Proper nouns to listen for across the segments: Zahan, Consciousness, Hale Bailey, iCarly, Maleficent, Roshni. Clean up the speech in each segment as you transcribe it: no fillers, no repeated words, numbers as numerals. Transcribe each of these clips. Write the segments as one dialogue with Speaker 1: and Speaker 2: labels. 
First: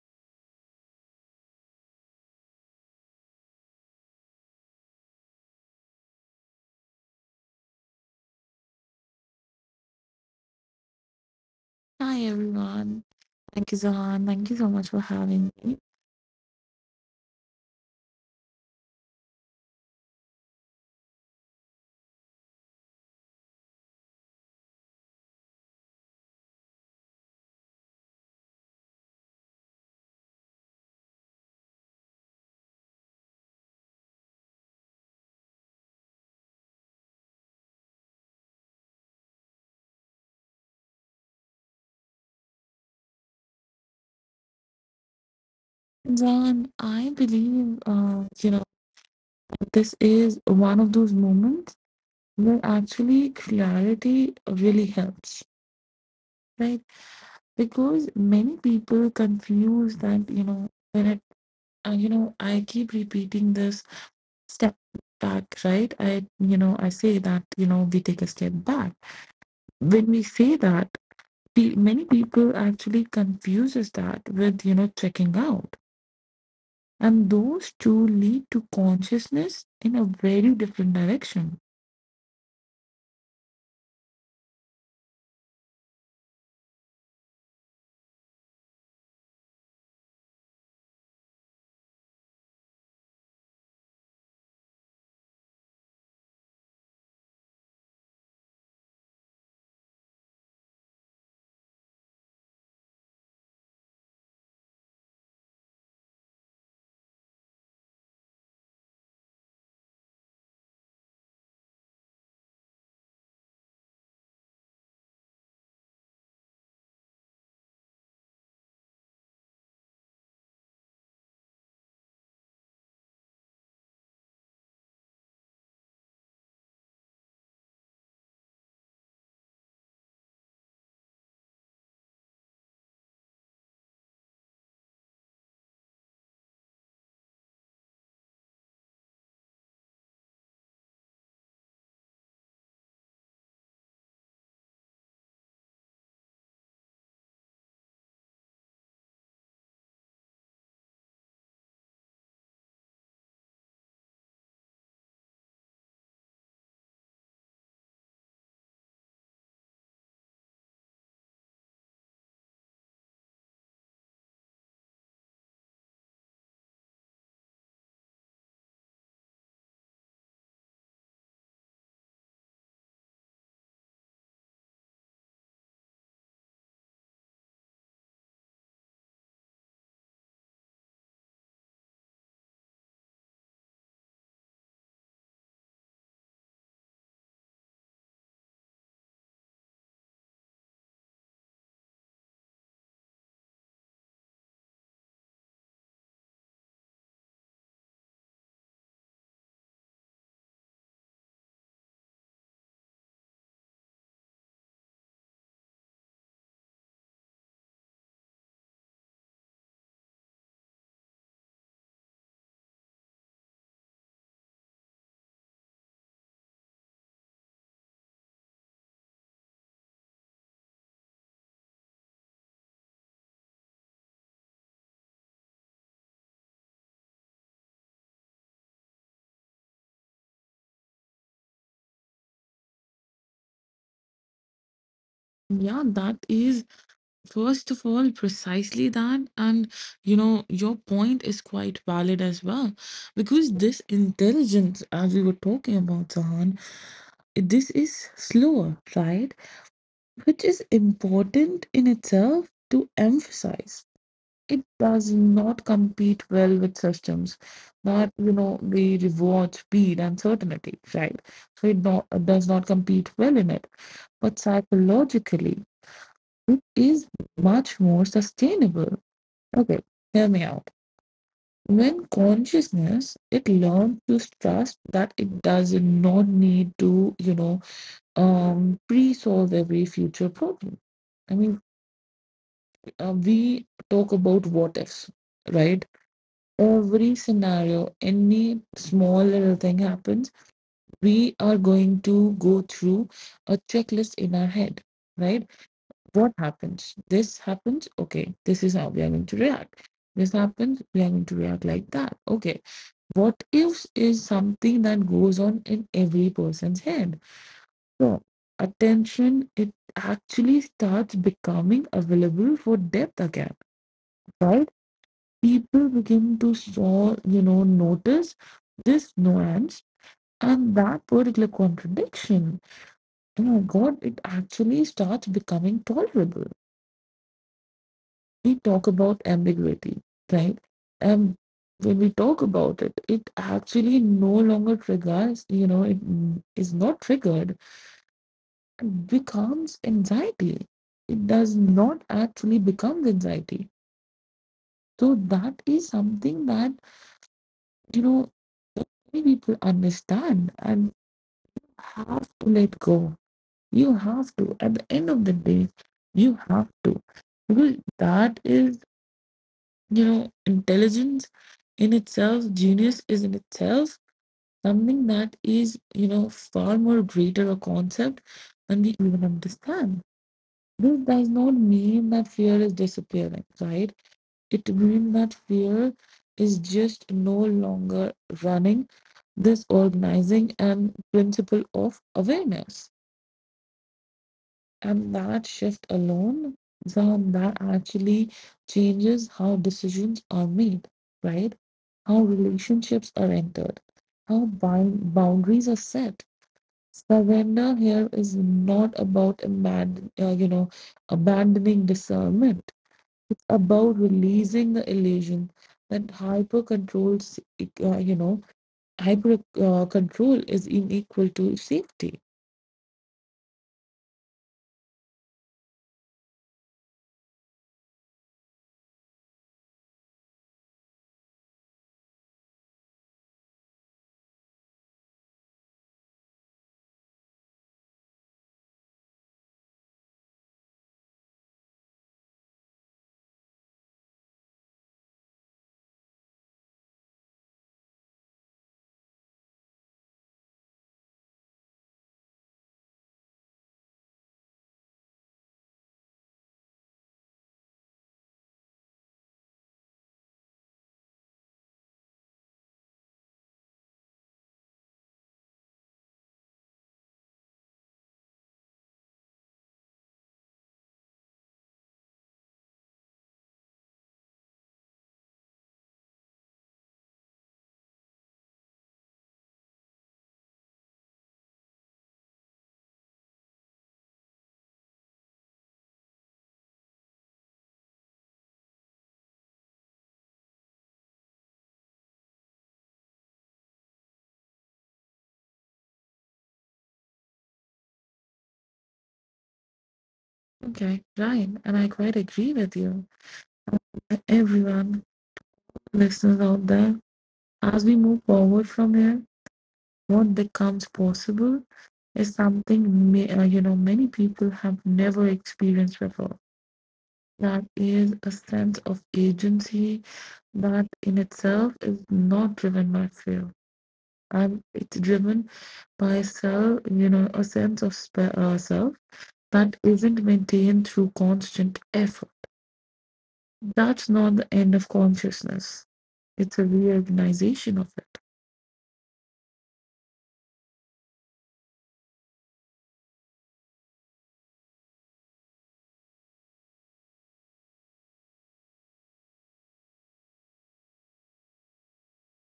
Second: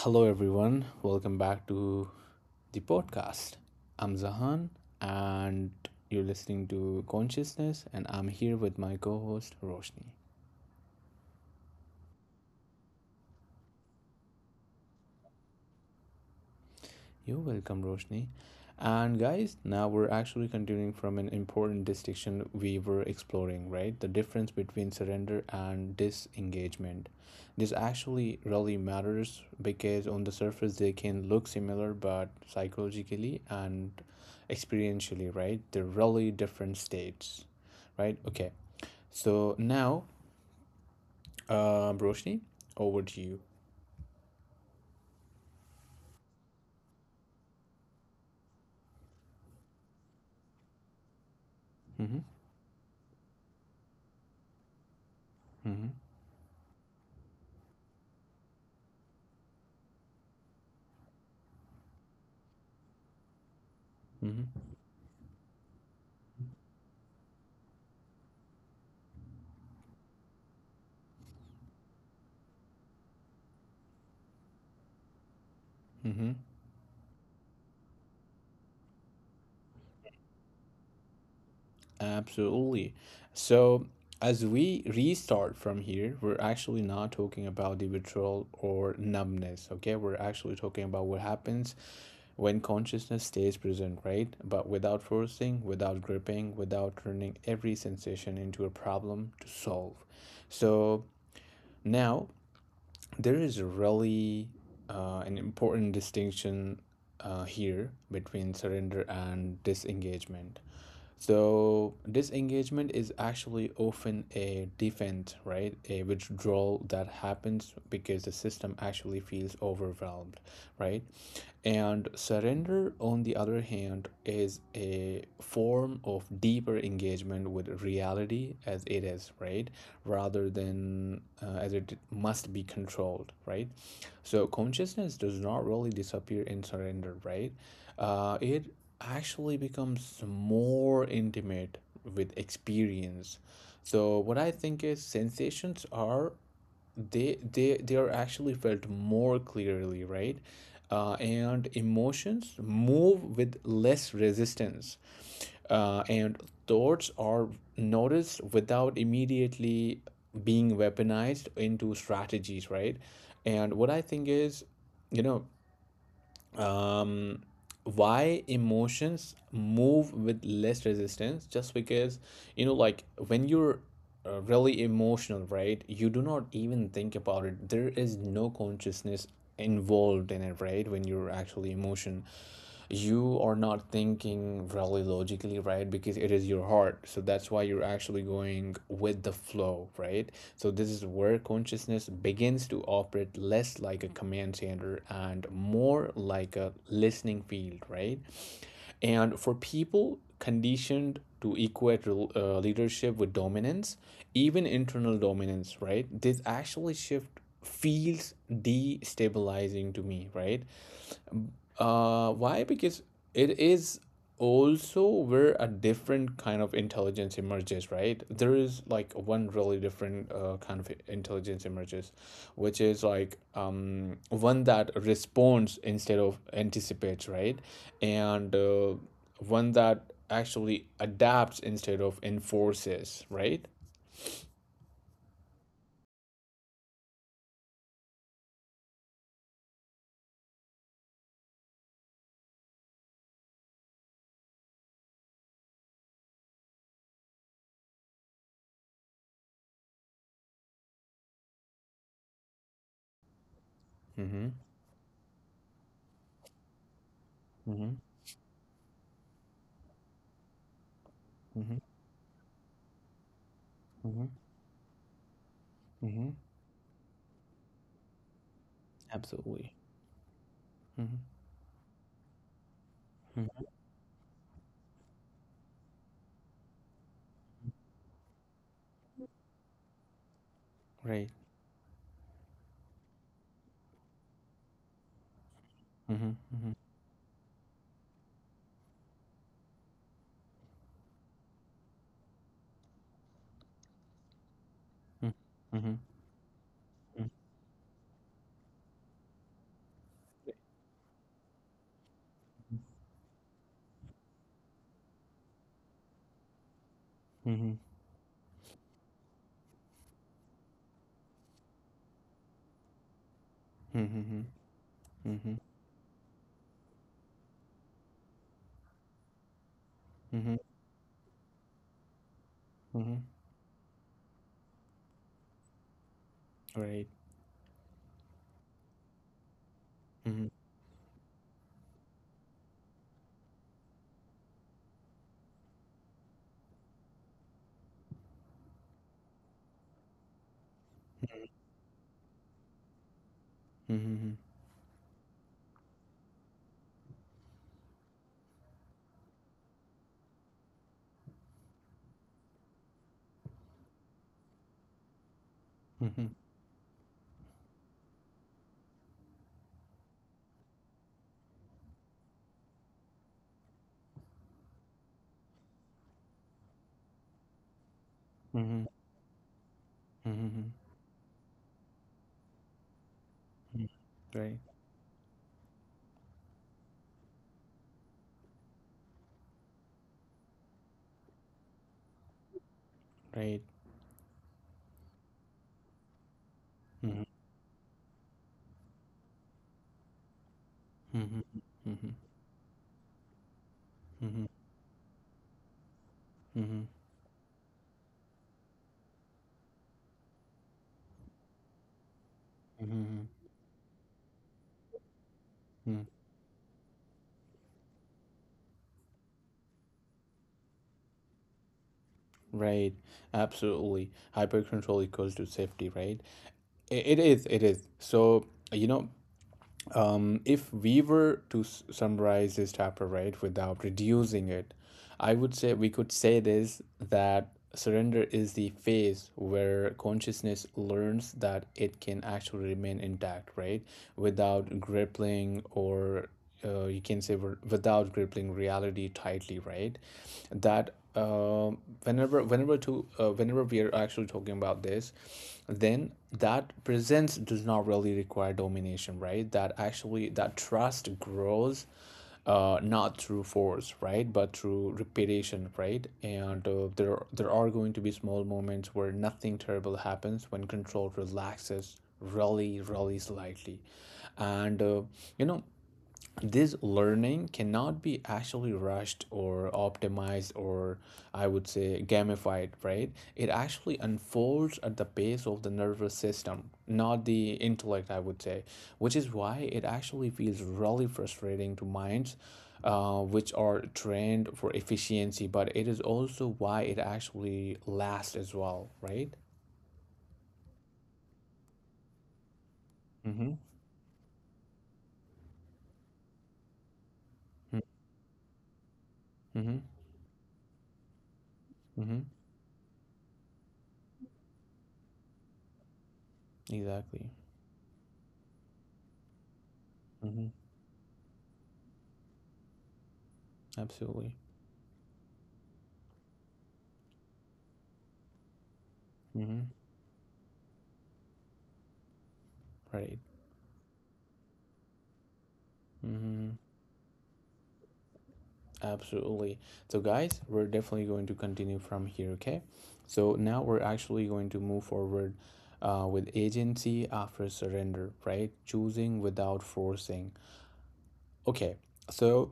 Speaker 1: Hello, everyone. Welcome back to the podcast. I'm Zahan, and you're listening to Consciousness, and I'm here with my co host, Roshni.
Speaker 2: Hi everyone. Thank you, Zahan. Thank you so much for having me.
Speaker 1: You're welcome, Roshni. And guys, now we're actually continuing from an important distinction we were exploring, right? The difference between surrender and disengagement. This actually really matters because on the surface they can look similar, but psychologically and experientially, right? They're really different states, right? Okay. So now, Roshni, over to you.
Speaker 2: Zahan, I believe this is one of those moments
Speaker 1: Mm-hmm.
Speaker 2: where actually clarity really helps,
Speaker 1: Mm-hmm.
Speaker 2: right? Because many people confuse that when it I keep repeating this step
Speaker 1: Mm-hmm.
Speaker 2: back, right? I I say that we take a step back. When we say that, many people actually confuses that with checking out.
Speaker 1: Mm-hmm.
Speaker 2: And those two lead to consciousness in a very different direction.
Speaker 1: Absolutely. So, as we restart from here, we're actually not talking about the withdrawal or numbness, okay? We're actually talking about what happens when consciousness stays present, right? But without forcing, without gripping, without turning every sensation into a problem to solve. So, now there is really an important distinction here between surrender and disengagement. So disengagement is actually often a defense, right? A withdrawal that happens because the system actually feels overwhelmed, right? And surrender, on the other hand, is a form of deeper engagement with reality as it is, right? Rather than as it must be controlled, right? So consciousness does not really disappear in surrender, right? It actually becomes more intimate with experience. So what I think is sensations are they are actually felt more clearly, right? And emotions move with less resistance, and thoughts are noticed without immediately being weaponized into strategies, right? And what I think is, you know, um, why emotions move with less resistance, just because you know, like when you're really emotional, right? You do not even think about it. There is no consciousness involved in it, right? When you're actually emotion, you are not thinking really logically, right? Because it is your heart. So that's why you're actually going with the flow, right? So this is where consciousness begins to operate less like a command center and more like a listening field, right? And for people conditioned to equate leadership with dominance, even internal dominance, right? This actually shift feels destabilizing to me, right? Why? Because it is also where a different kind of intelligence emerges, right? There is like one really different kind of intelligence emerges, which is like um, one that responds instead of anticipates, right? And one that actually adapts instead of enforces, right?
Speaker 2: Yeah, that is, first of all, precisely that. And, you know, your point is quite valid as well. Because this intelligence, as we were talking about, Zahan, this is slower, right? Which is important in itself to emphasize.
Speaker 1: Mm-hmm.
Speaker 2: It does not compete well with systems
Speaker 1: Mm-hmm.
Speaker 2: that they reward speed and certainty, right? so it
Speaker 1: Mm-hmm.
Speaker 2: not, uh, does not compete well in it,
Speaker 1: Mm-hmm.
Speaker 2: but psychologically
Speaker 1: Mm-hmm.
Speaker 2: it is much more sustainable.
Speaker 1: Absolutely.
Speaker 2: Okay, hear me out.
Speaker 1: Mm-hmm.
Speaker 2: When consciousness it
Speaker 1: Mm-hmm.
Speaker 2: learns to trust that it does not need to pre-solve every future problem.
Speaker 1: Right.
Speaker 2: I mean, we talk about what ifs, right?
Speaker 1: Mm-hmm. Mm-hmm.
Speaker 2: Every scenario, any small little thing happens, we are going to go through a checklist in our head, right?
Speaker 1: Mm-hmm.
Speaker 2: What happens? This happens. Okay, this is how we are going to react. This happens, we are going to react like that. Okay, what ifs is something that goes on in every person's head.
Speaker 1: Mhm.
Speaker 2: So, attention, it actually starts becoming available for depth again,
Speaker 1: Mhm,
Speaker 2: right?
Speaker 1: mhm,
Speaker 2: People begin to saw notice this nuance
Speaker 1: mhm, mhm,
Speaker 2: and that particular contradiction.
Speaker 1: mhm.
Speaker 2: Oh my god, it actually starts becoming tolerable.
Speaker 1: Right.
Speaker 2: We talk about ambiguity,
Speaker 1: Mhm,
Speaker 2: right? And when we talk about it, it actually no longer triggers, is not triggered. It becomes anxiety. It
Speaker 1: mhm,
Speaker 2: does not actually become anxiety.
Speaker 1: mhm,
Speaker 2: So that is something that, you know, many people understand and have to let go. You have to. At the end of the day, you
Speaker 1: mhm,
Speaker 2: have to. Because that is, you know, intelligence in itself, genius is in itself something that is, you know, far more greater a concept
Speaker 1: mhm,
Speaker 2: than
Speaker 1: mhm,
Speaker 2: we even understand.
Speaker 1: mhm,
Speaker 2: This does not mean that fear is disappearing,
Speaker 1: mhm.
Speaker 2: right?
Speaker 1: Right,
Speaker 2: It means that fear is just no longer running this organizing and principle of awareness.
Speaker 1: right.
Speaker 2: And that shift alone,
Speaker 1: Mhm,
Speaker 2: Zahan, that actually changes how decisions are made,
Speaker 1: mhm,
Speaker 2: right?
Speaker 1: mhm,
Speaker 2: How relationships are entered, how
Speaker 1: mhm,
Speaker 2: boundaries are set.
Speaker 1: mhm,
Speaker 2: Surrender here is not about abandoning discernment.
Speaker 1: mhm, mhm,
Speaker 2: It's about releasing the illusion
Speaker 1: mhm.
Speaker 2: that hyper control, you know, hyper control is unequal to safety.
Speaker 1: Right. Absolutely. Hyper control equals to safety, right? It is, it is. So, you know, if we were to summarize this chapter right without reducing it, I would say we could say this that surrender is the phase where consciousness learns that it can actually remain intact, right? Without grappling or you can say without gripping reality tightly, right? That whenever we are actually talking about this, then that presence does not really require domination, right? That actually that trust grows, not through force, right, but through repetition, right? And there are going to be small moments where nothing terrible happens when control relaxes really, really slightly, and you know, this learning cannot be actually rushed or optimized or, I would say, gamified, right? It actually unfolds at the pace of the nervous system, not the intellect, I would say, which is why it actually feels really frustrating to minds which are trained for efficiency, but it is also why it actually lasts as well, right?
Speaker 2: Okay, Ryan, and I quite agree with you.
Speaker 1: Mm-hmm.
Speaker 2: Everyone, listeners out there, as we move forward from here,
Speaker 1: Mm-hmm.
Speaker 2: what becomes possible
Speaker 1: Mm-hmm.
Speaker 2: is something many people have never experienced before.
Speaker 1: Exactly.
Speaker 2: That is a sense of agency
Speaker 1: Mm-hmm.
Speaker 2: that in itself is not driven by fear.
Speaker 1: Absolutely.
Speaker 2: And it's driven by a sense of self
Speaker 1: Mm-hmm.
Speaker 2: that isn't maintained through constant effort.
Speaker 1: Right.
Speaker 2: That's not the end of consciousness.
Speaker 1: Mm-hmm.
Speaker 2: It's a reorganization of it.
Speaker 1: Absolutely. So, guys, we're definitely going to continue from here, okay? So, now we're actually going to move forward with agency after surrender, right? Choosing without forcing. Okay, so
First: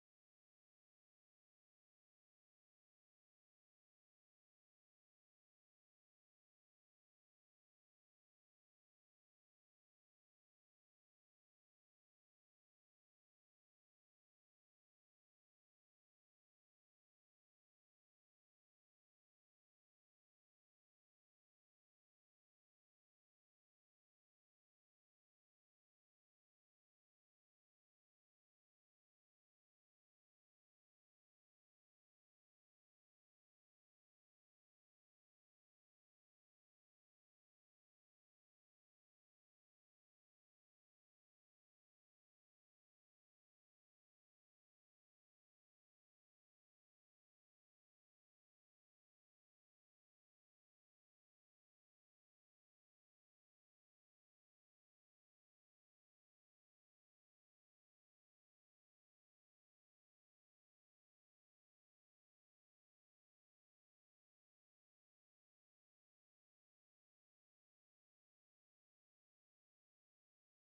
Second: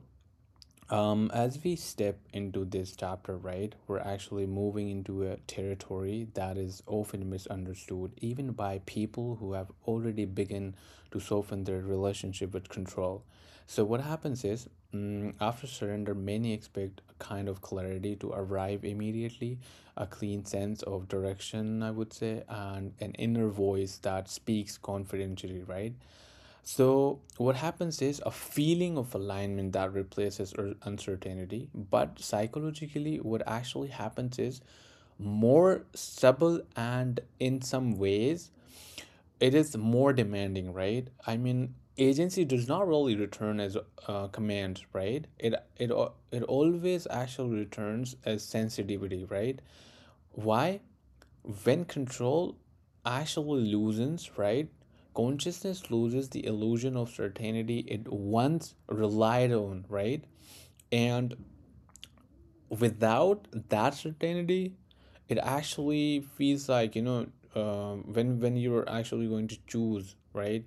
Speaker 1: as we step into this chapter, right, we're actually moving into a territory that is often misunderstood, even by people who have already begun to soften their relationship with control. So, what happens is, mm, after surrender, many expect a kind of clarity to arrive immediately, a clean sense of direction, I would say, and an inner voice that speaks confidentially, right? So, what happens is a feeling of alignment that replaces uncertainty. But psychologically, what actually happens is more stable and, in some ways, it is more demanding, right? I mean, agency does not really return as a command, right? It always actually returns as sensitivity, right? Why? When control actually loosens, right? Consciousness loses the illusion of certainty it once relied on, right? And without that certainty, it actually feels like, you know, when you're actually going to choose, right?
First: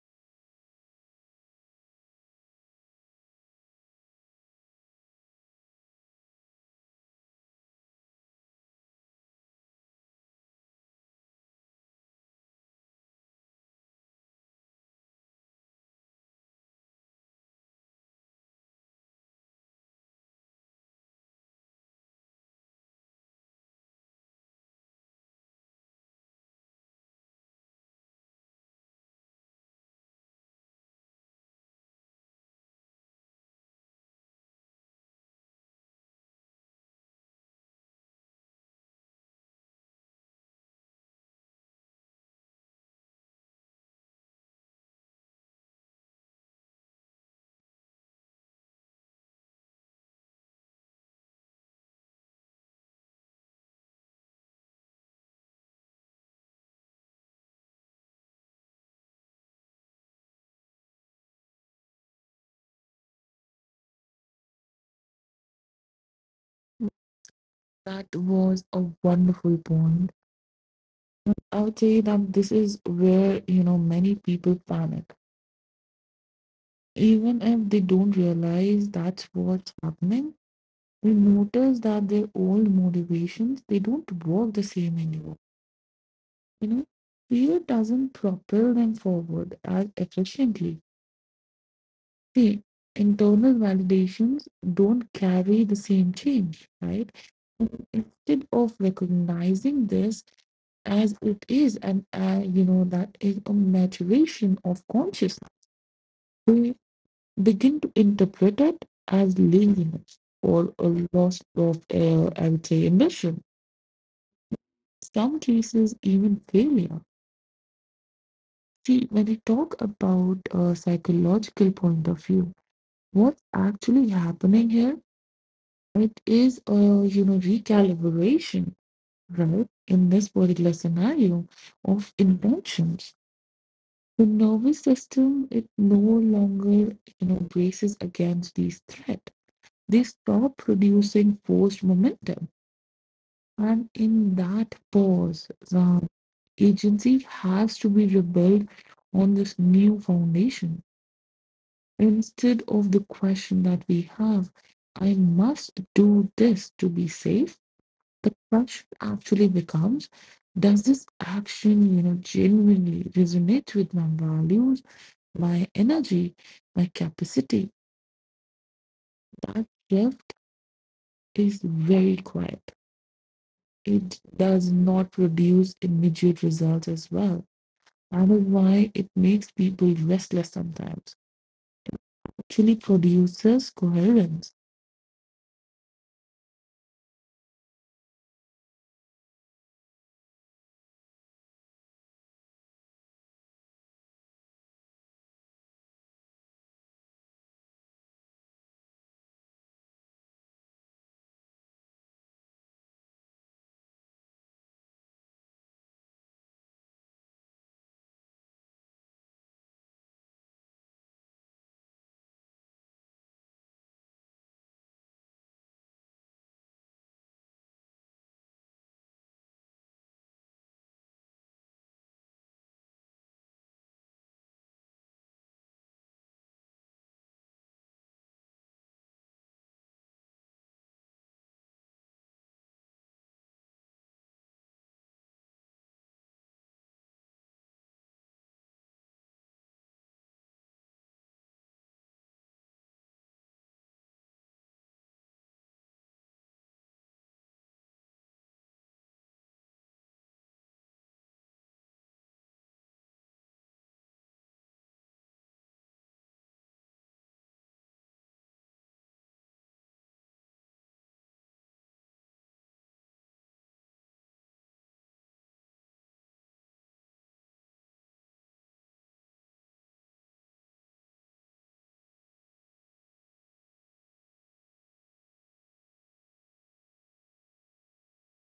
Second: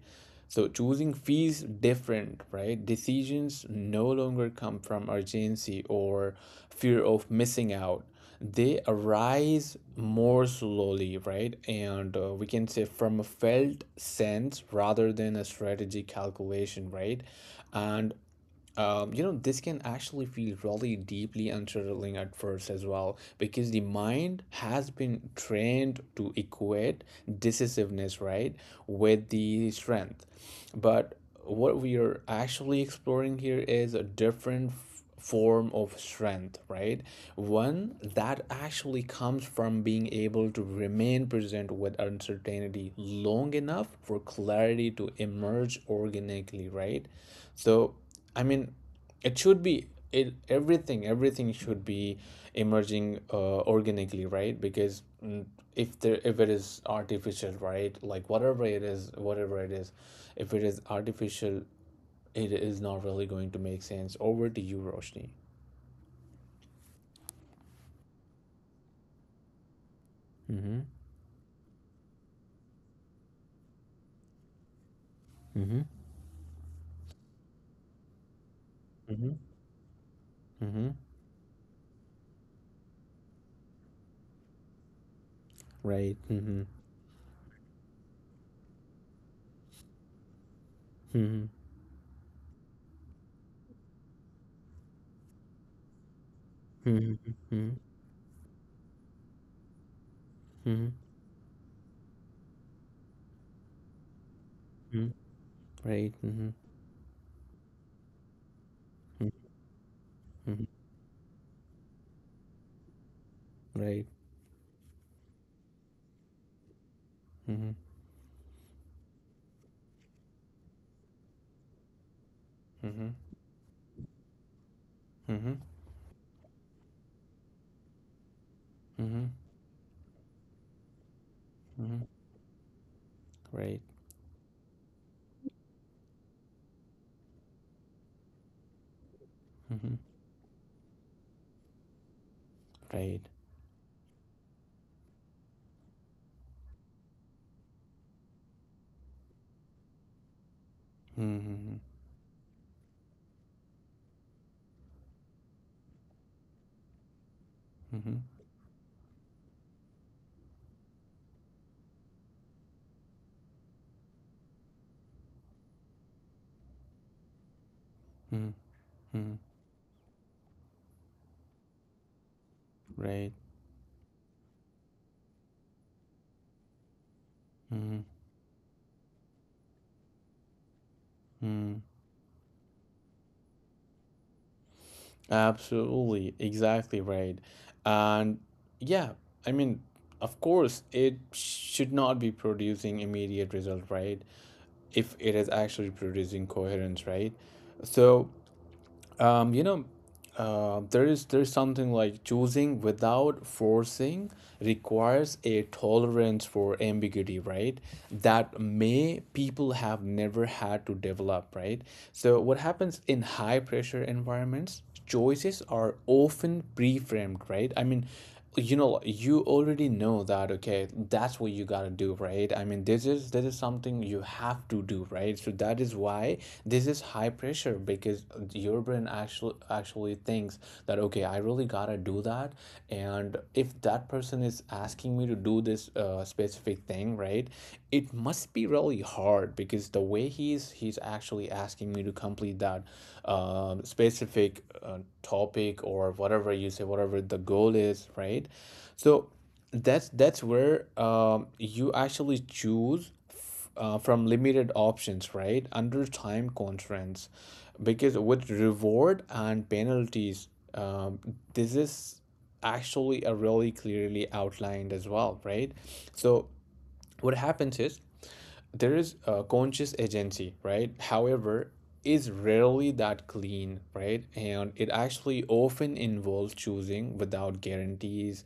Speaker 1: So choosing feels different, right? Decisions no longer come from urgency or fear of missing out. They arise more slowly, right? And we can say from a felt sense rather than a strategy calculation, right? And you know, this can actually feel really deeply unsettling at first as well, because the mind has been trained to equate decisiveness, right, with the strength. But what we are actually exploring here is a different form of strength, right? One that actually comes from being able to remain present with uncertainty long enough for clarity to emerge organically, right? So, I mean, it should be it everything everything should be emerging organically, right? Because mm, if it is artificial, right? Like whatever it is, if it is artificial, it is not really going to make sense. Over to you, Roshni.
Speaker 2: That was a wonderful point.
Speaker 1: Mm-hmm.
Speaker 2: I would say that this is where, you know, many people panic.
Speaker 1: Mm-hmm.
Speaker 2: Even if they don't realize that's
Speaker 1: Mm-hmm.
Speaker 2: what's happening,
Speaker 1: Mm-hmm.
Speaker 2: they notice that their old motivations, they don't work the same anymore.
Speaker 1: Right. Mm-hmm.
Speaker 2: You know, fear doesn't propel them forward as efficiently.
Speaker 1: Mm-hmm.
Speaker 2: See, internal validations don't carry the same change, right?
Speaker 1: Mm-hmm.
Speaker 2: And instead of recognizing this
Speaker 1: Mm-hmm.
Speaker 2: as it is, and you know, that is a maturation of
Speaker 1: Mm-hmm.
Speaker 2: consciousness,
Speaker 1: Right. Mm-hmm.
Speaker 2: we begin to interpret it as laziness
Speaker 1: Mm-hmm.
Speaker 2: or a loss of, I would say, ambition.
Speaker 1: Right.
Speaker 2: Some cases, even failure.
Speaker 1: Mm-hmm.
Speaker 2: See, when we talk about a psychological point of view,
Speaker 1: Mm-hmm.
Speaker 2: what's actually happening here,
Speaker 1: Mm-hmm.
Speaker 2: it is a, you know, recalibration,
Speaker 1: Mm-hmm.
Speaker 2: right? In this particular scenario
Speaker 1: Mm-hmm.
Speaker 2: of intentions,
Speaker 1: Right.
Speaker 2: the nervous system, it no longer, you know, braces against these threat.
Speaker 1: Mm-hmm.
Speaker 2: They stop producing forced momentum,
Speaker 1: Right.
Speaker 2: and in that pause the agency has to be rebuilt on this new foundation.
Speaker 1: Mm-hmm.
Speaker 2: Instead of the question that we have, I must do this to be safe,
Speaker 1: Mm-hmm.
Speaker 2: the crush actually becomes, does this action, you know, genuinely resonate with my values, my energy, my capacity?
Speaker 1: Mm-hmm. Mm-hmm.
Speaker 2: That shift is very quiet.
Speaker 1: Right.
Speaker 2: It does not produce immediate results as well.
Speaker 1: Mm-hmm.
Speaker 2: That is why it makes people restless sometimes.
Speaker 1: Mm-hmm.
Speaker 2: Actually produces coherence.
Speaker 1: Absolutely, exactly right. And yeah, I mean, of course, it should not be producing immediate result, right? If it is actually producing coherence, right? So you know, there is something like choosing without forcing requires a tolerance for ambiguity, right? That may people have never had to develop, right? So what happens in high pressure environments? Choices are often pre-framed, right? I mean, you know, you already know that, okay, that's what you gotta do, right? I mean, this is something you have to do, right? So that is why this is high pressure, because your brain actually thinks that, okay, I really gotta do that, and if that person is asking me to do this specific thing, right? It must be really hard because the way he's actually asking me to complete that specific topic, or whatever you say, whatever the goal is, right? So that's where you actually choose from limited options, right, under time constraints, because with reward and penalties um, this is actually a really clearly outlined as well, right? So what happens is there is a conscious agency, right? However, is rarely that clean, right? And it actually often involves choosing without guarantees,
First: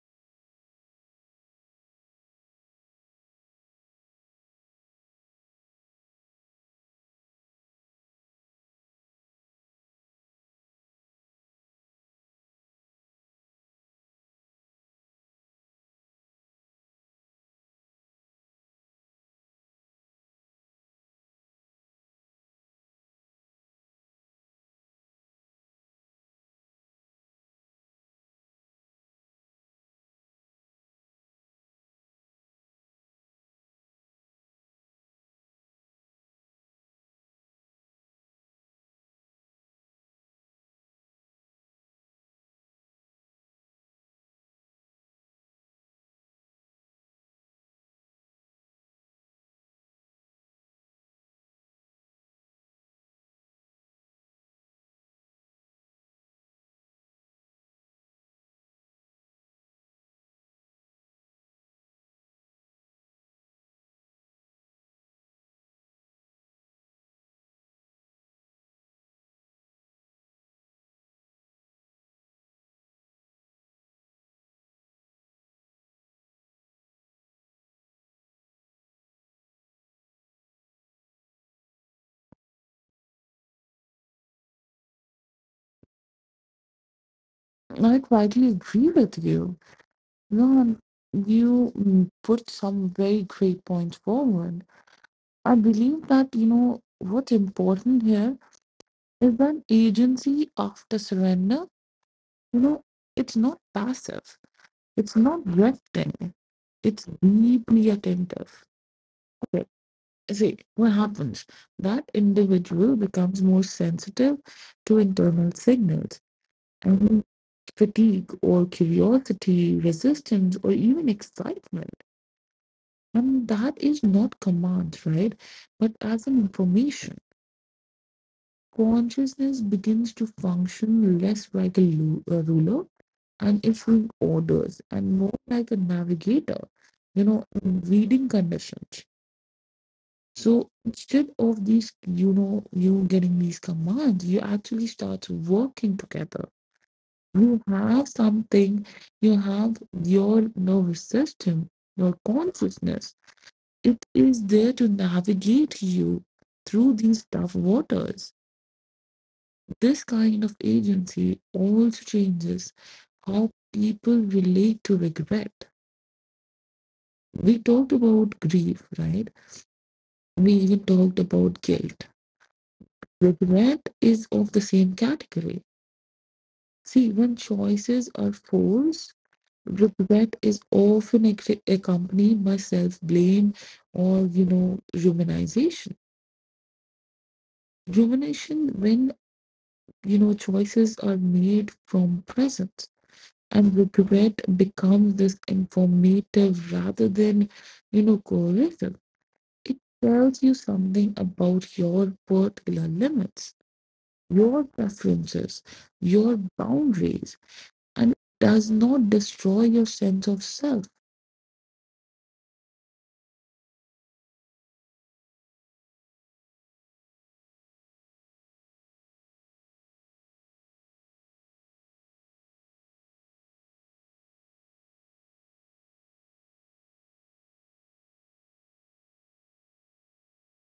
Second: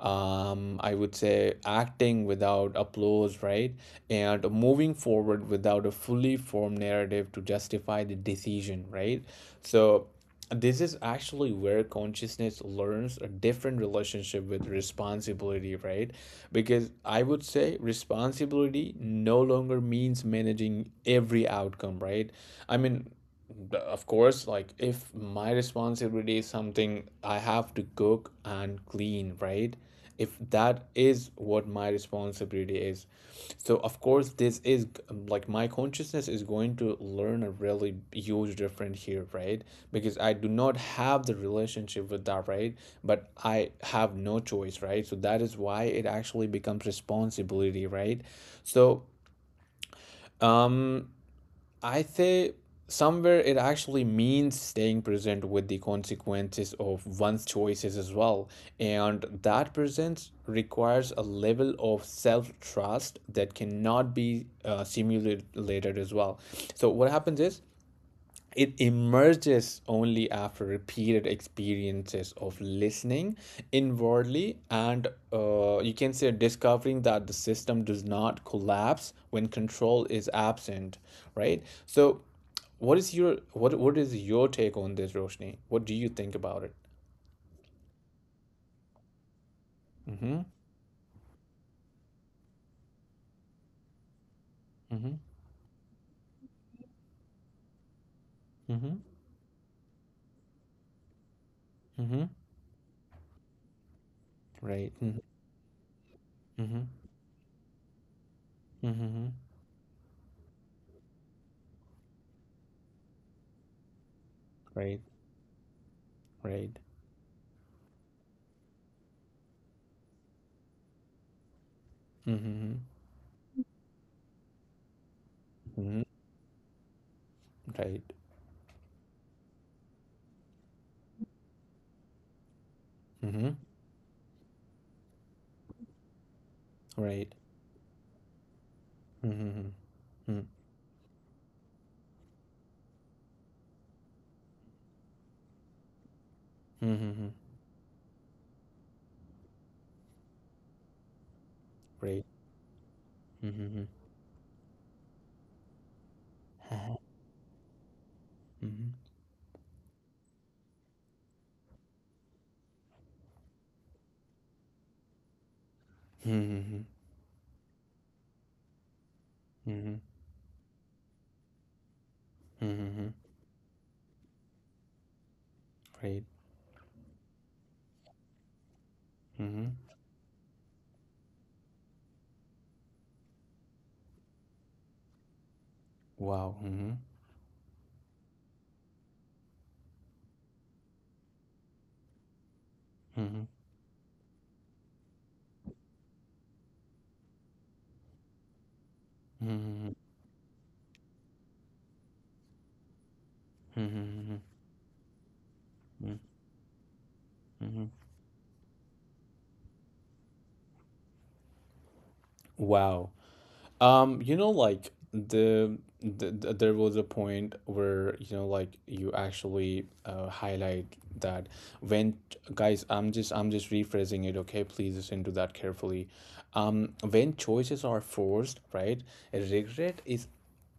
Speaker 1: um, I would say acting without applause, right? And moving forward without a fully formed narrative to justify the decision, right? So this is actually where consciousness learns a different relationship with responsibility, right? Because I would say responsibility no longer means managing every outcome, right? I mean, of course, like if my responsibility is something I have to cook and clean, right? If that is what my responsibility is, so of course, this is like my consciousness is going to learn a really huge difference here, right? Because I do not have the relationship with that, right? But I have no choice, right? So that is why it actually becomes responsibility, right? So I say somewhere it actually means staying present with the consequences of one's choices as well. And that presence requires a level of self trust that cannot be simulated later as well. So, what happens is it emerges only after repeated experiences of listening inwardly and, you can say, discovering that the system does not collapse when control is absent, right? So what is your take on this, Roshni? What do you think about it?
Speaker 2: I quietly agree with you,
Speaker 1: Mm-hmm.
Speaker 2: Ron. You put some very great points forward.
Speaker 1: Mm-hmm.
Speaker 2: I believe that, you know, what's important here
Speaker 1: Mm-hmm.
Speaker 2: is that agency after surrender,
Speaker 1: Mm-hmm.
Speaker 2: you know, it's not passive,
Speaker 1: Right. Mm-hmm.
Speaker 2: it's not resting,
Speaker 1: Mm-hmm.
Speaker 2: it's deeply attentive.
Speaker 1: Mm-hmm.
Speaker 2: Okay. See, what happens? That individual becomes more sensitive to
Speaker 1: Right,
Speaker 2: internal signals.
Speaker 1: right.
Speaker 2: I mean, fatigue or curiosity, resistance, or even excitement.
Speaker 1: Mm-hmm.
Speaker 2: And that is not commands, right? But
Speaker 1: Mm-hmm.
Speaker 2: as an information.
Speaker 1: Right.
Speaker 2: Consciousness begins to function less like a a ruler
Speaker 1: Mm-hmm.
Speaker 2: and issuing orders and more like a navigator, you
Speaker 1: Right.
Speaker 2: know, in reading conditions.
Speaker 1: Mm-hmm. Mm-hmm.
Speaker 2: So instead of these, you know, you getting these commands, you actually start working together.
Speaker 1: Mm-hmm.
Speaker 2: You have something, you have your nervous system, your
Speaker 1: Great.
Speaker 2: consciousness.
Speaker 1: Mhm,
Speaker 2: It is there to navigate you through
Speaker 1: mhm.
Speaker 2: these tough waters.
Speaker 1: Mhm,
Speaker 2: This kind of agency also changes how people relate to regret.
Speaker 1: mhm.
Speaker 2: We talked about grief, right?
Speaker 1: Mhm, mhm.
Speaker 2: We even talked about guilt.
Speaker 1: Mhm, mhm.
Speaker 2: Regret is of the same category.
Speaker 1: Great.
Speaker 2: See, when choices are forced,
Speaker 1: Mhm.
Speaker 2: regret is often accompanied by self blame or, you know, rumination.
Speaker 1: Wow. Mhm,
Speaker 2: Rumination when, you know, choices are made from presence.
Speaker 1: mhm.
Speaker 2: And regret becomes this informative rather than, you know, coercive.
Speaker 1: Mhm,
Speaker 2: It
Speaker 1: mhm.
Speaker 2: tells you something about your particular limits,
Speaker 1: Mhm,
Speaker 2: your preferences,
Speaker 1: mhm.
Speaker 2: your boundaries,
Speaker 1: Mhm.
Speaker 2: and does not destroy your sense of self.
Speaker 1: Wow. You know, like the there was a point where, you know, like you actually highlight that when, guys, I'm just rephrasing it, okay? Please listen to that carefully. When choices are forced, right? Regret is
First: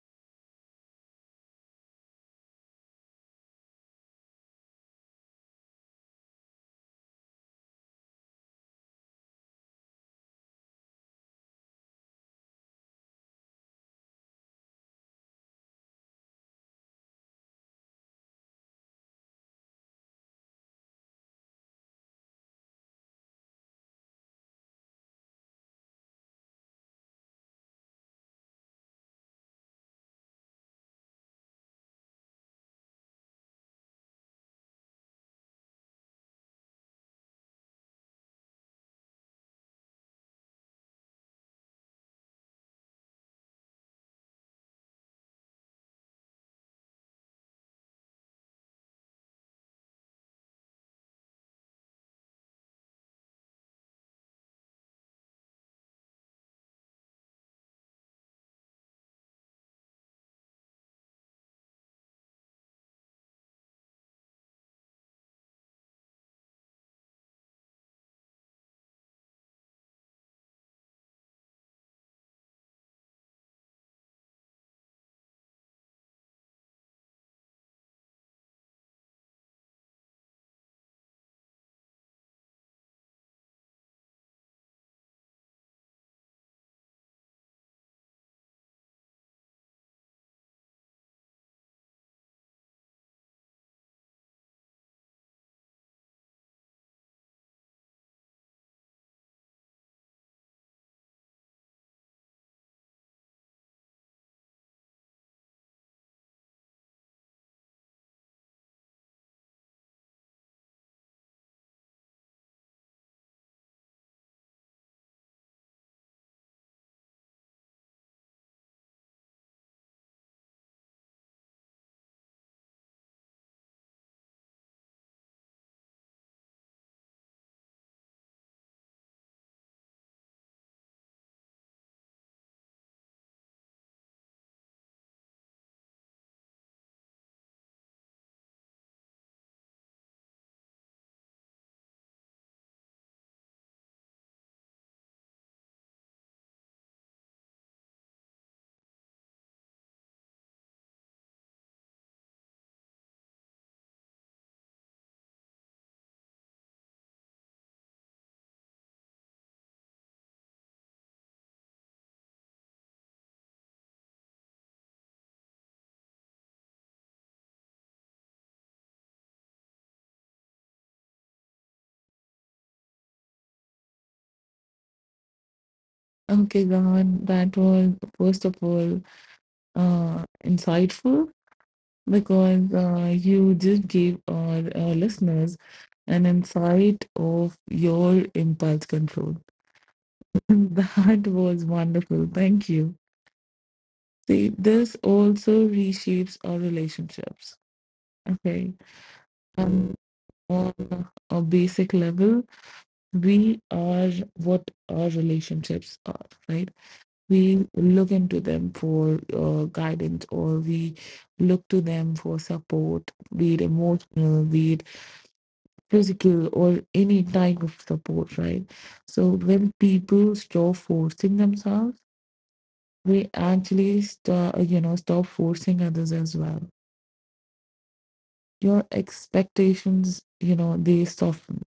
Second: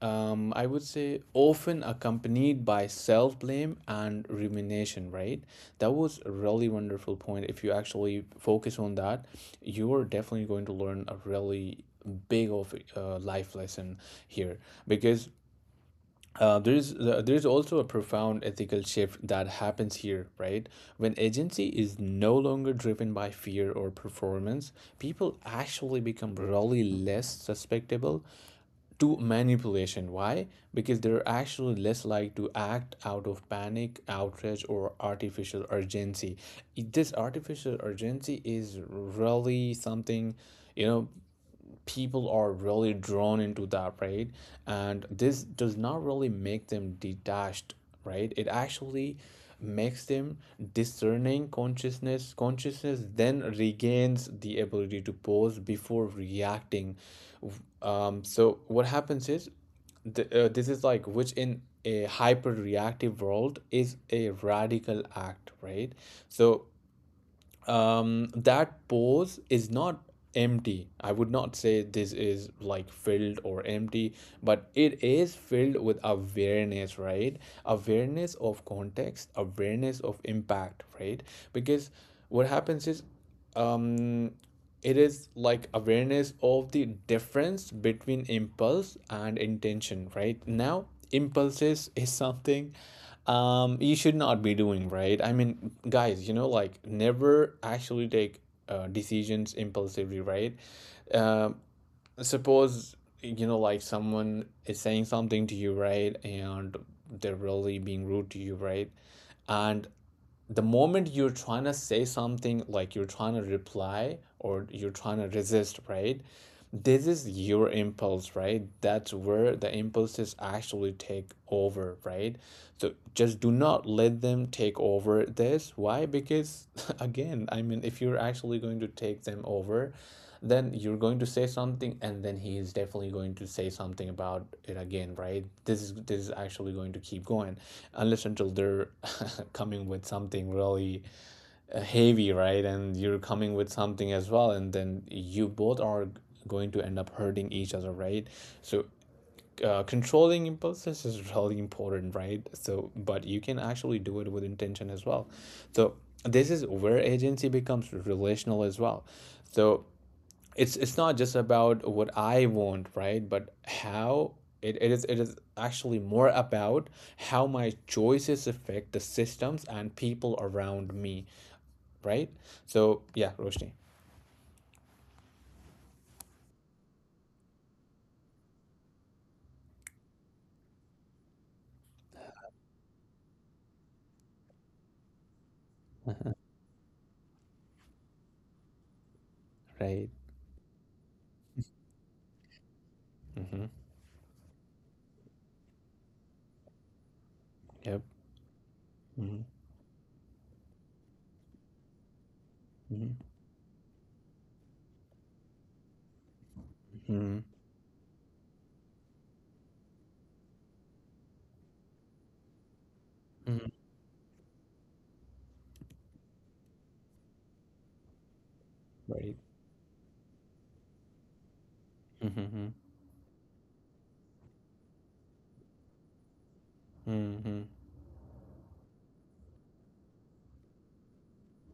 Speaker 1: I would say, often accompanied by self blame and rumination, right? That was a really wonderful point. If you actually focus on that, you're definitely going to learn a really big of life lesson here because there's also a profound ethical shift that happens here, right? When agency is no longer driven by fear or performance, people actually become really less susceptible to manipulation. Why? Because they're actually less likely to act out of panic, outrage, or artificial urgency. This artificial urgency is really something, you know, people are really drawn into that, right? And this does not really make them detached, right, it actually makes them discerning. Consciousness then regains the ability to pause before reacting. So what happens is this is like, which in a hyper reactive world is a radical act, right? So that pose is not empty. I would not say this is like filled or empty, but it is filled with awareness, right? Awareness of context, awareness of impact, right? Because what happens is, um, it is like awareness of the difference between impulse and intention, right? Now, impulses is something you should not be doing, right? I mean, guys, you know, like never actually take decisions impulsively, right? Um, suppose, you know, like someone is saying something to you, right, and they're really being rude to you, right, and the moment you're trying to say something, like you're trying to reply or you're trying to resist, right, this is your impulse, right? That's where the impulses actually take over, right? So just do not let them take over. This why? Because again, I mean, if you're actually going to take them over, then you're going to say something and then he is definitely going to say something about it again, right? This is actually going to keep going unless until they're coming with something really heavy, right, and you're coming with something as well, and then you both are going to end up hurting each other, right? So controlling impulses is really important, right? So but you can actually do it with intention as well. So this is where agency becomes relational as well. So it's not just about what I want, right? But how it is actually more about how my choices affect the systems and people around me, right? So yeah, Roshni.
Speaker 2: Okay, Gahan, that was, first of all, insightful, because you just gave our listeners an insight of your impulse control.
Speaker 1: Right.
Speaker 2: That was wonderful. Thank you.
Speaker 1: Mm-hmm.
Speaker 2: See, this also reshapes our relationships.
Speaker 1: Yep.
Speaker 2: Okay.
Speaker 1: Mm-hmm.
Speaker 2: Um, on a basic level,
Speaker 1: Mm-hmm.
Speaker 2: we are what our relationships are, right?
Speaker 1: Mm-hmm.
Speaker 2: We look into them for guidance, or we look to them for support, be it
Speaker 1: Mm-hmm.
Speaker 2: emotional, be it physical, or any type of support, right? So
Speaker 1: Right.
Speaker 2: when people stop forcing themselves,
Speaker 1: Mm-hmm.
Speaker 2: we actually start, you know, stop forcing others as well.
Speaker 1: Mm-hmm.
Speaker 2: Your expectations, you know, they soften.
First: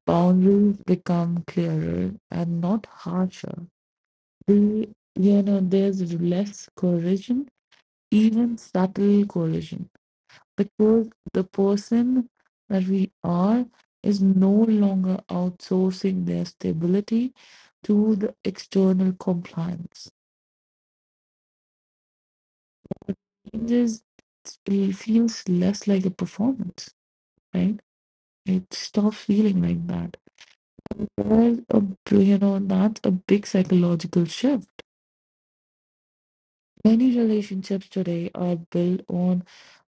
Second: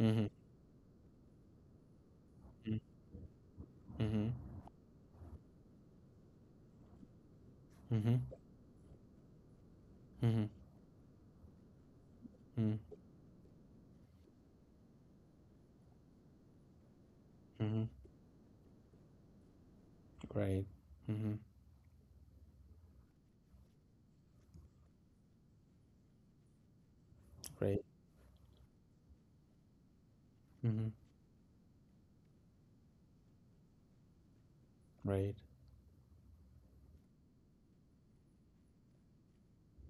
Speaker 1: Mm-hmm.
Speaker 2: Boundaries become clearer and not harsher.
Speaker 1: Mm-hmm.
Speaker 2: The, you know, there's less coercion,
Speaker 1: Mm-hmm.
Speaker 2: even subtle coercion,
Speaker 1: Mm-hmm.
Speaker 2: because the person
Speaker 1: Mm-hmm.
Speaker 2: that we are is no longer outsourcing their stability to the external compliance.
Speaker 1: Right. Mm-hmm.
Speaker 2: It just feels less like a performance.
Speaker 1: Right.
Speaker 2: Right? It stop feeling like that.
Speaker 1: Mm-hmm.
Speaker 2: There's a, you know, that's a big psychological shift.
Speaker 1: Right.
Speaker 2: Many relationships today are built on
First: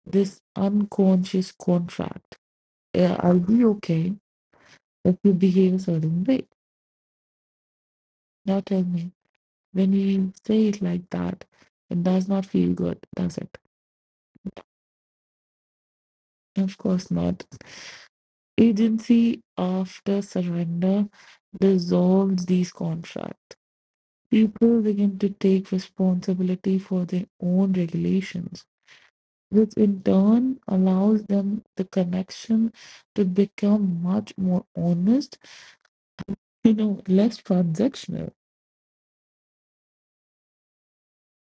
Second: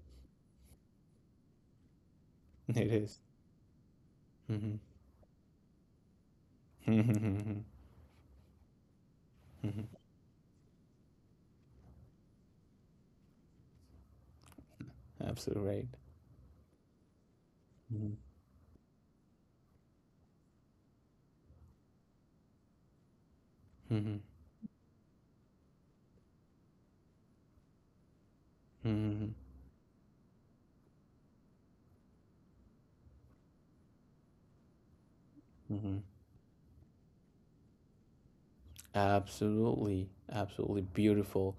Speaker 2: this unconscious contract.
Speaker 1: It is.
Speaker 2: I'll be okay
Speaker 1: Mm-hmm.
Speaker 2: if you behave a certain way.
Speaker 1: Mm-hmm.
Speaker 2: Now tell me, when you say it like that, it does not feel good, does it?
Speaker 1: Absolutely right.
Speaker 2: Of course not.
Speaker 1: Mhm,
Speaker 2: Agency after surrender dissolves these contracts.
Speaker 1: mhm,
Speaker 2: People begin to take responsibility for their own regulations,
Speaker 1: mhm,
Speaker 2: which in turn allows them the connection to become much more honest,
Speaker 1: mhm.
Speaker 2: you know, less transactional.
Speaker 1: Absolutely, absolutely beautiful.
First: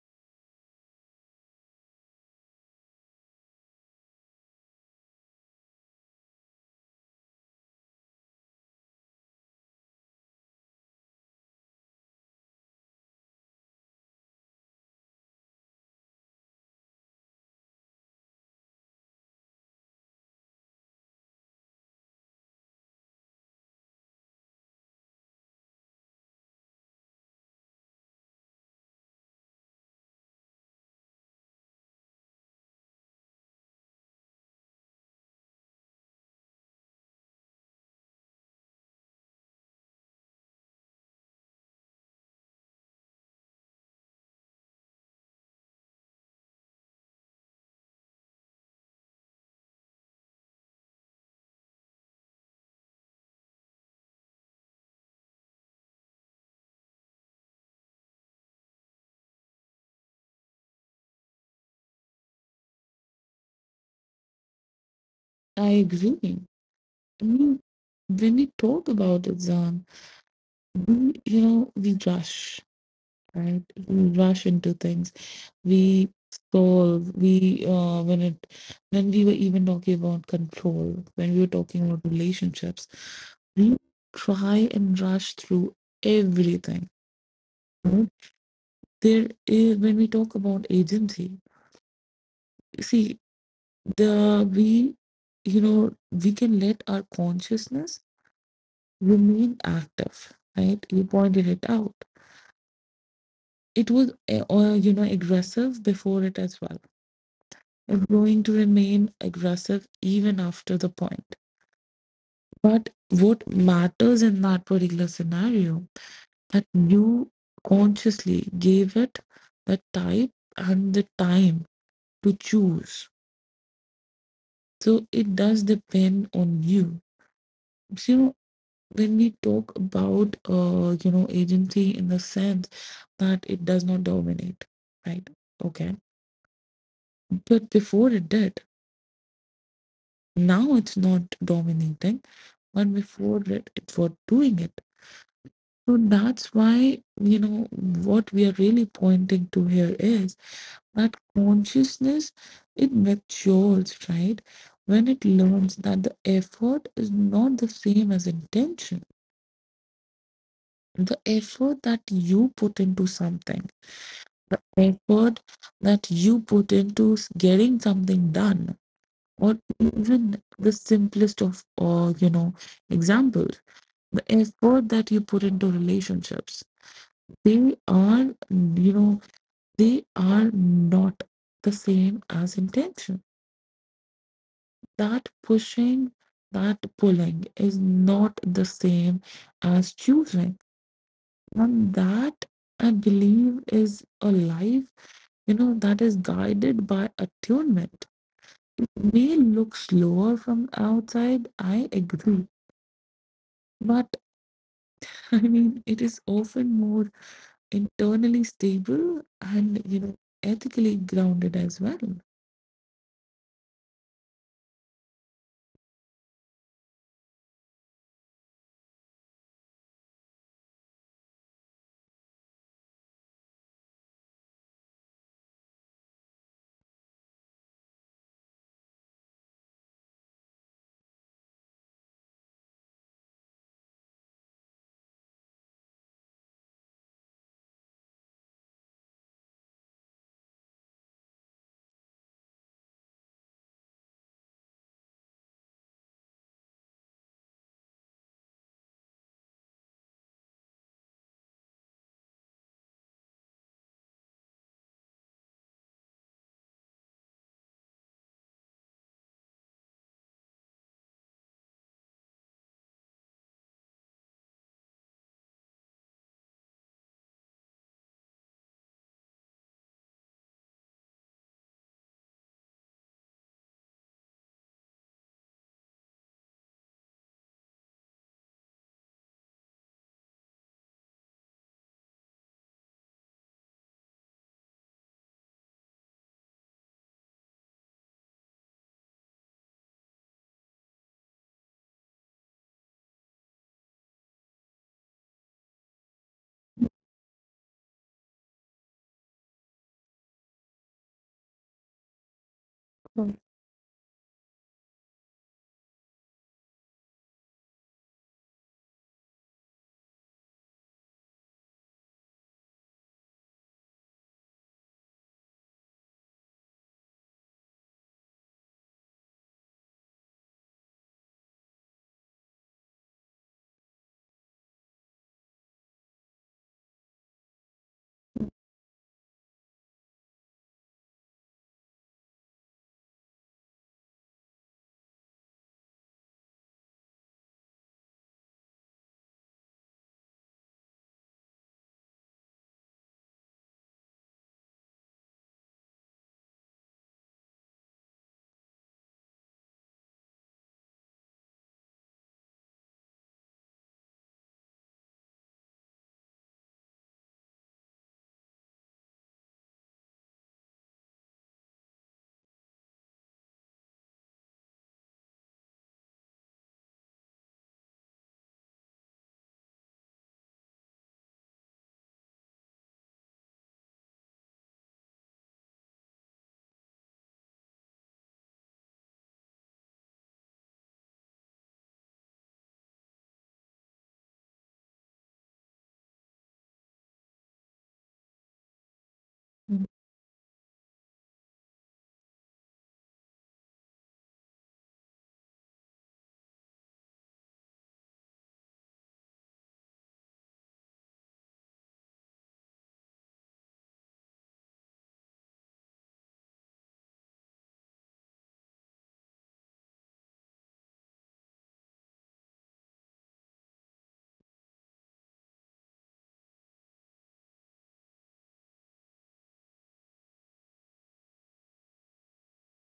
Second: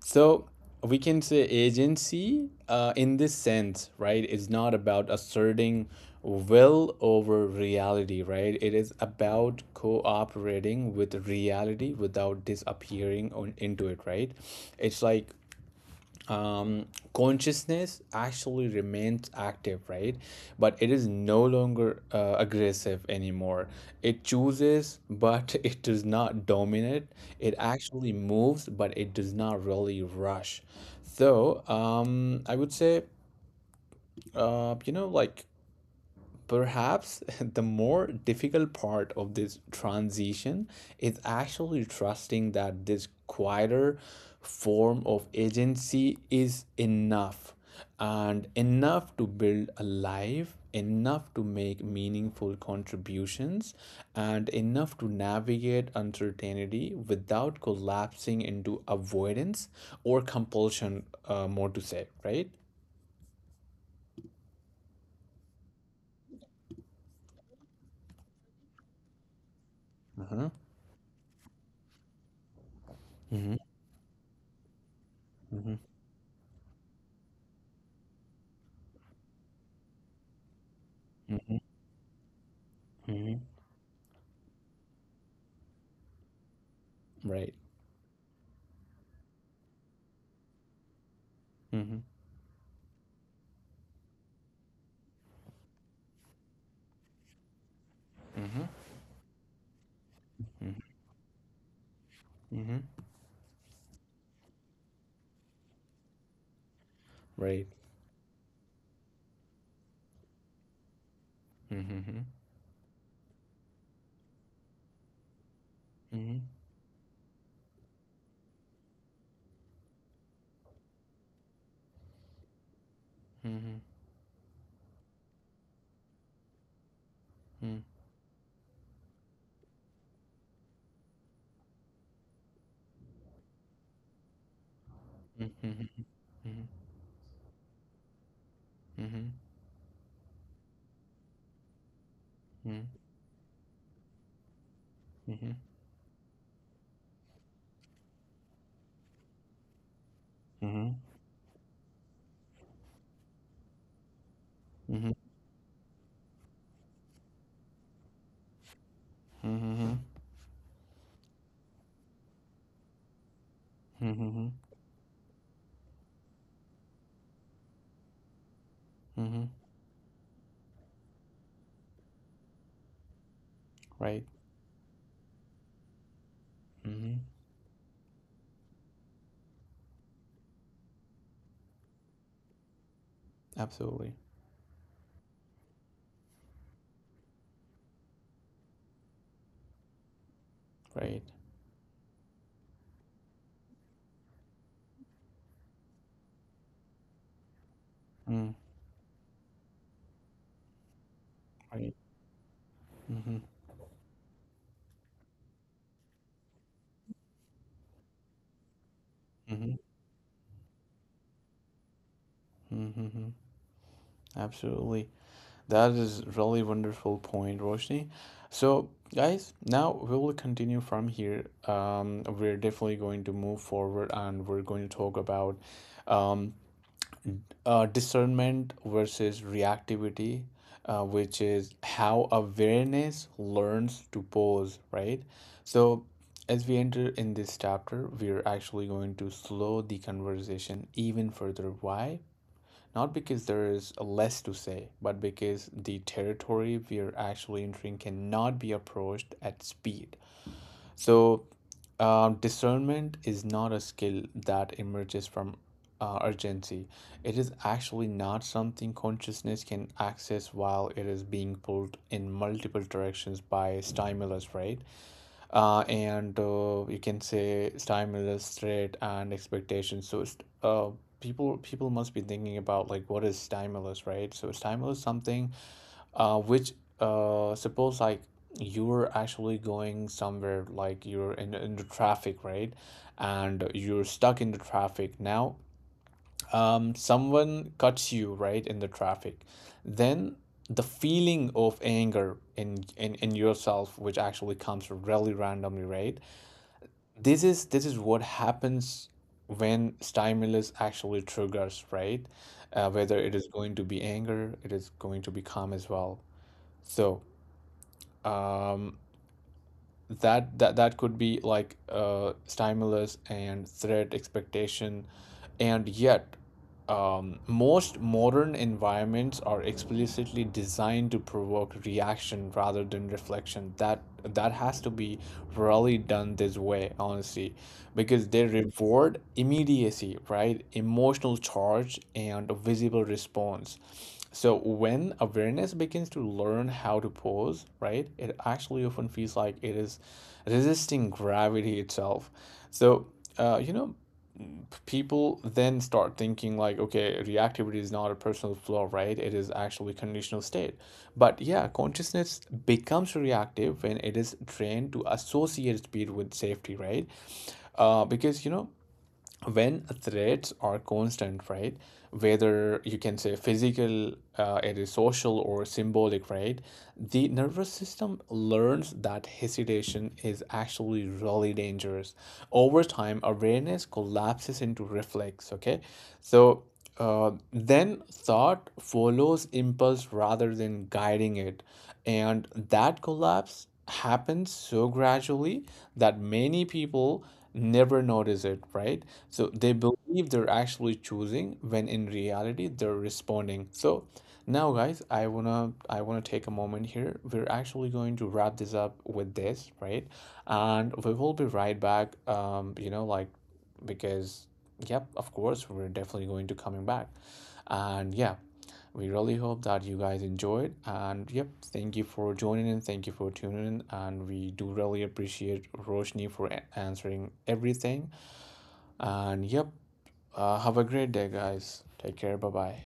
Speaker 1: So we can say agency in this sense, right, is not about asserting will over reality, right? It is about cooperating with reality without disappearing on into it, right? It's like, um, consciousness actually remains active, right? But it is no longer aggressive anymore. It chooses, but it does not dominate. It actually moves, but it does not really rush. So I would say, uh, you know, like perhaps the more difficult part of this transition is actually trusting that this quieter form of agency is enough, and enough to build a life, enough to make meaningful contributions, and enough to navigate uncertainty without collapsing into avoidance or compulsion, more to say, right?
Speaker 2: I agree. I mean, when we talk about it, Zan,
Speaker 1: Uh-huh.
Speaker 2: we, you know, we rush,
Speaker 1: Hmm.
Speaker 2: right? We rush into things.
Speaker 1: Hmm.
Speaker 2: We solve. We when it when we were even talking about control, when we were talking about relationships,
Speaker 1: Hmm.
Speaker 2: we try and rush through everything.
Speaker 1: Right.
Speaker 2: You know. There is when we talk about agency,
Speaker 1: Mhm,
Speaker 2: see the we you know we can let our consciousness
Speaker 1: mhm,
Speaker 2: remain active,
Speaker 1: mhm,
Speaker 2: right? You pointed it out.
Speaker 1: mhm.
Speaker 2: It was you know aggressive before it as well.
Speaker 1: Right.
Speaker 2: It's going to remain aggressive even after the point.
Speaker 1: Mhm, mhm,
Speaker 2: But what matters in that particular scenario,
Speaker 1: mhm,
Speaker 2: that you consciously gave it the type and the time to choose.
Speaker 1: mhm,
Speaker 2: So it does depend on you.
Speaker 1: mhm,
Speaker 2: So, you know, when we talk about, you know, agency in the sense that it does not dominate, right?
Speaker 1: mhm, mhm,
Speaker 2: Okay.
Speaker 1: mhm,
Speaker 2: But before it did,
Speaker 1: mhm, mhm,
Speaker 2: now it's not dominating,
Speaker 1: mhm,
Speaker 2: but before it, it was doing it. So that's why, you know, what we are really pointing to here is that consciousness it matures, right? When it learns that the effort is not the same as intention.
Speaker 1: mhm,
Speaker 2: The effort that you put into something,
Speaker 1: mhm, mhm,
Speaker 2: effort that you put into getting something done,
Speaker 1: mhm.
Speaker 2: or even the simplest of, you know, examples, the
Speaker 1: Right.
Speaker 2: effort that you put into relationships,
Speaker 1: Mhm.
Speaker 2: they are, you know, they are not the same as intention.
Speaker 1: Absolutely.
Speaker 2: That pushing, that pulling is not the same as choosing.
Speaker 1: Right.
Speaker 2: And that I believe is a life, you know, that is guided by attunement.
Speaker 1: Mm.
Speaker 2: It may look slower from outside, I
Speaker 1: Right.
Speaker 2: agree.
Speaker 1: Mhm,
Speaker 2: But I mean, it is often more internally stable
Speaker 1: mhm,
Speaker 2: and, you know, ethically grounded as well.
Speaker 1: mhm, mhm. Absolutely. That is really wonderful point, Roshni. So, guys, now we will continue from here. We're definitely going to move forward and we're going to talk about um, discernment versus reactivity, which is how awareness learns to pause, right? So, as we enter in this chapter, we're actually going to slow the conversation even further. Why? Not because there is less to say, but because the territory we're actually entering cannot be approached at speed. So, discernment is not a skill that emerges from urgency. It is actually not something consciousness can access while it is being pulled in multiple directions by stimulus, right? And you can say stimulus, threat, and expectations. So, it's, uh, people must be thinking about like what is stimulus, right? So, stimulus is something which suppose like you're actually going somewhere, like you're in the traffic, right? And you're stuck in the traffic. Now, someone cuts you right in the traffic, then the feeling of anger in yourself, which actually comes really randomly, right? This is what happens when stimulus actually triggers, right? Whether it is
Speaker 2: Right.
Speaker 1: going to be anger, it is going to be calm as well. So um that could be like stimulus and threat expectation, and yet, most modern environments are explicitly designed to provoke reaction rather than reflection. That that has to be rarely done this way, honestly, because they reward immediacy, right? Emotional charge and visible response. So when awareness begins to learn how to pause, right, it actually often feels like it is resisting gravity itself. So, uh, you know, people then start thinking like, okay, reactivity is not a personal flaw, right? It is actually a conditional state, but yeah, consciousness becomes reactive when it is trained to associate speed with safety, right? Because, you know, when threats are constant, right, whether you can say physical, it is social or symbolic, right, the nervous system learns that hesitation is actually really dangerous. Over time awareness collapses into reflex, okay? So then thought follows impulse rather than guiding it. And that collapse happens so gradually that many people never notice it, right? So they believe they're actually choosing when in reality they're responding. So now guys, I wanna take a moment here. We're actually going to wrap this up with this, right? And we will be right back. Because yep, of course, we're definitely going to coming back, and yeah, we really hope that you guys enjoyed, and yep, thank you for joining in, thank you for tuning in, and we do really appreciate Roshni for answering everything, and yep, have a great day, guys, take care, bye bye.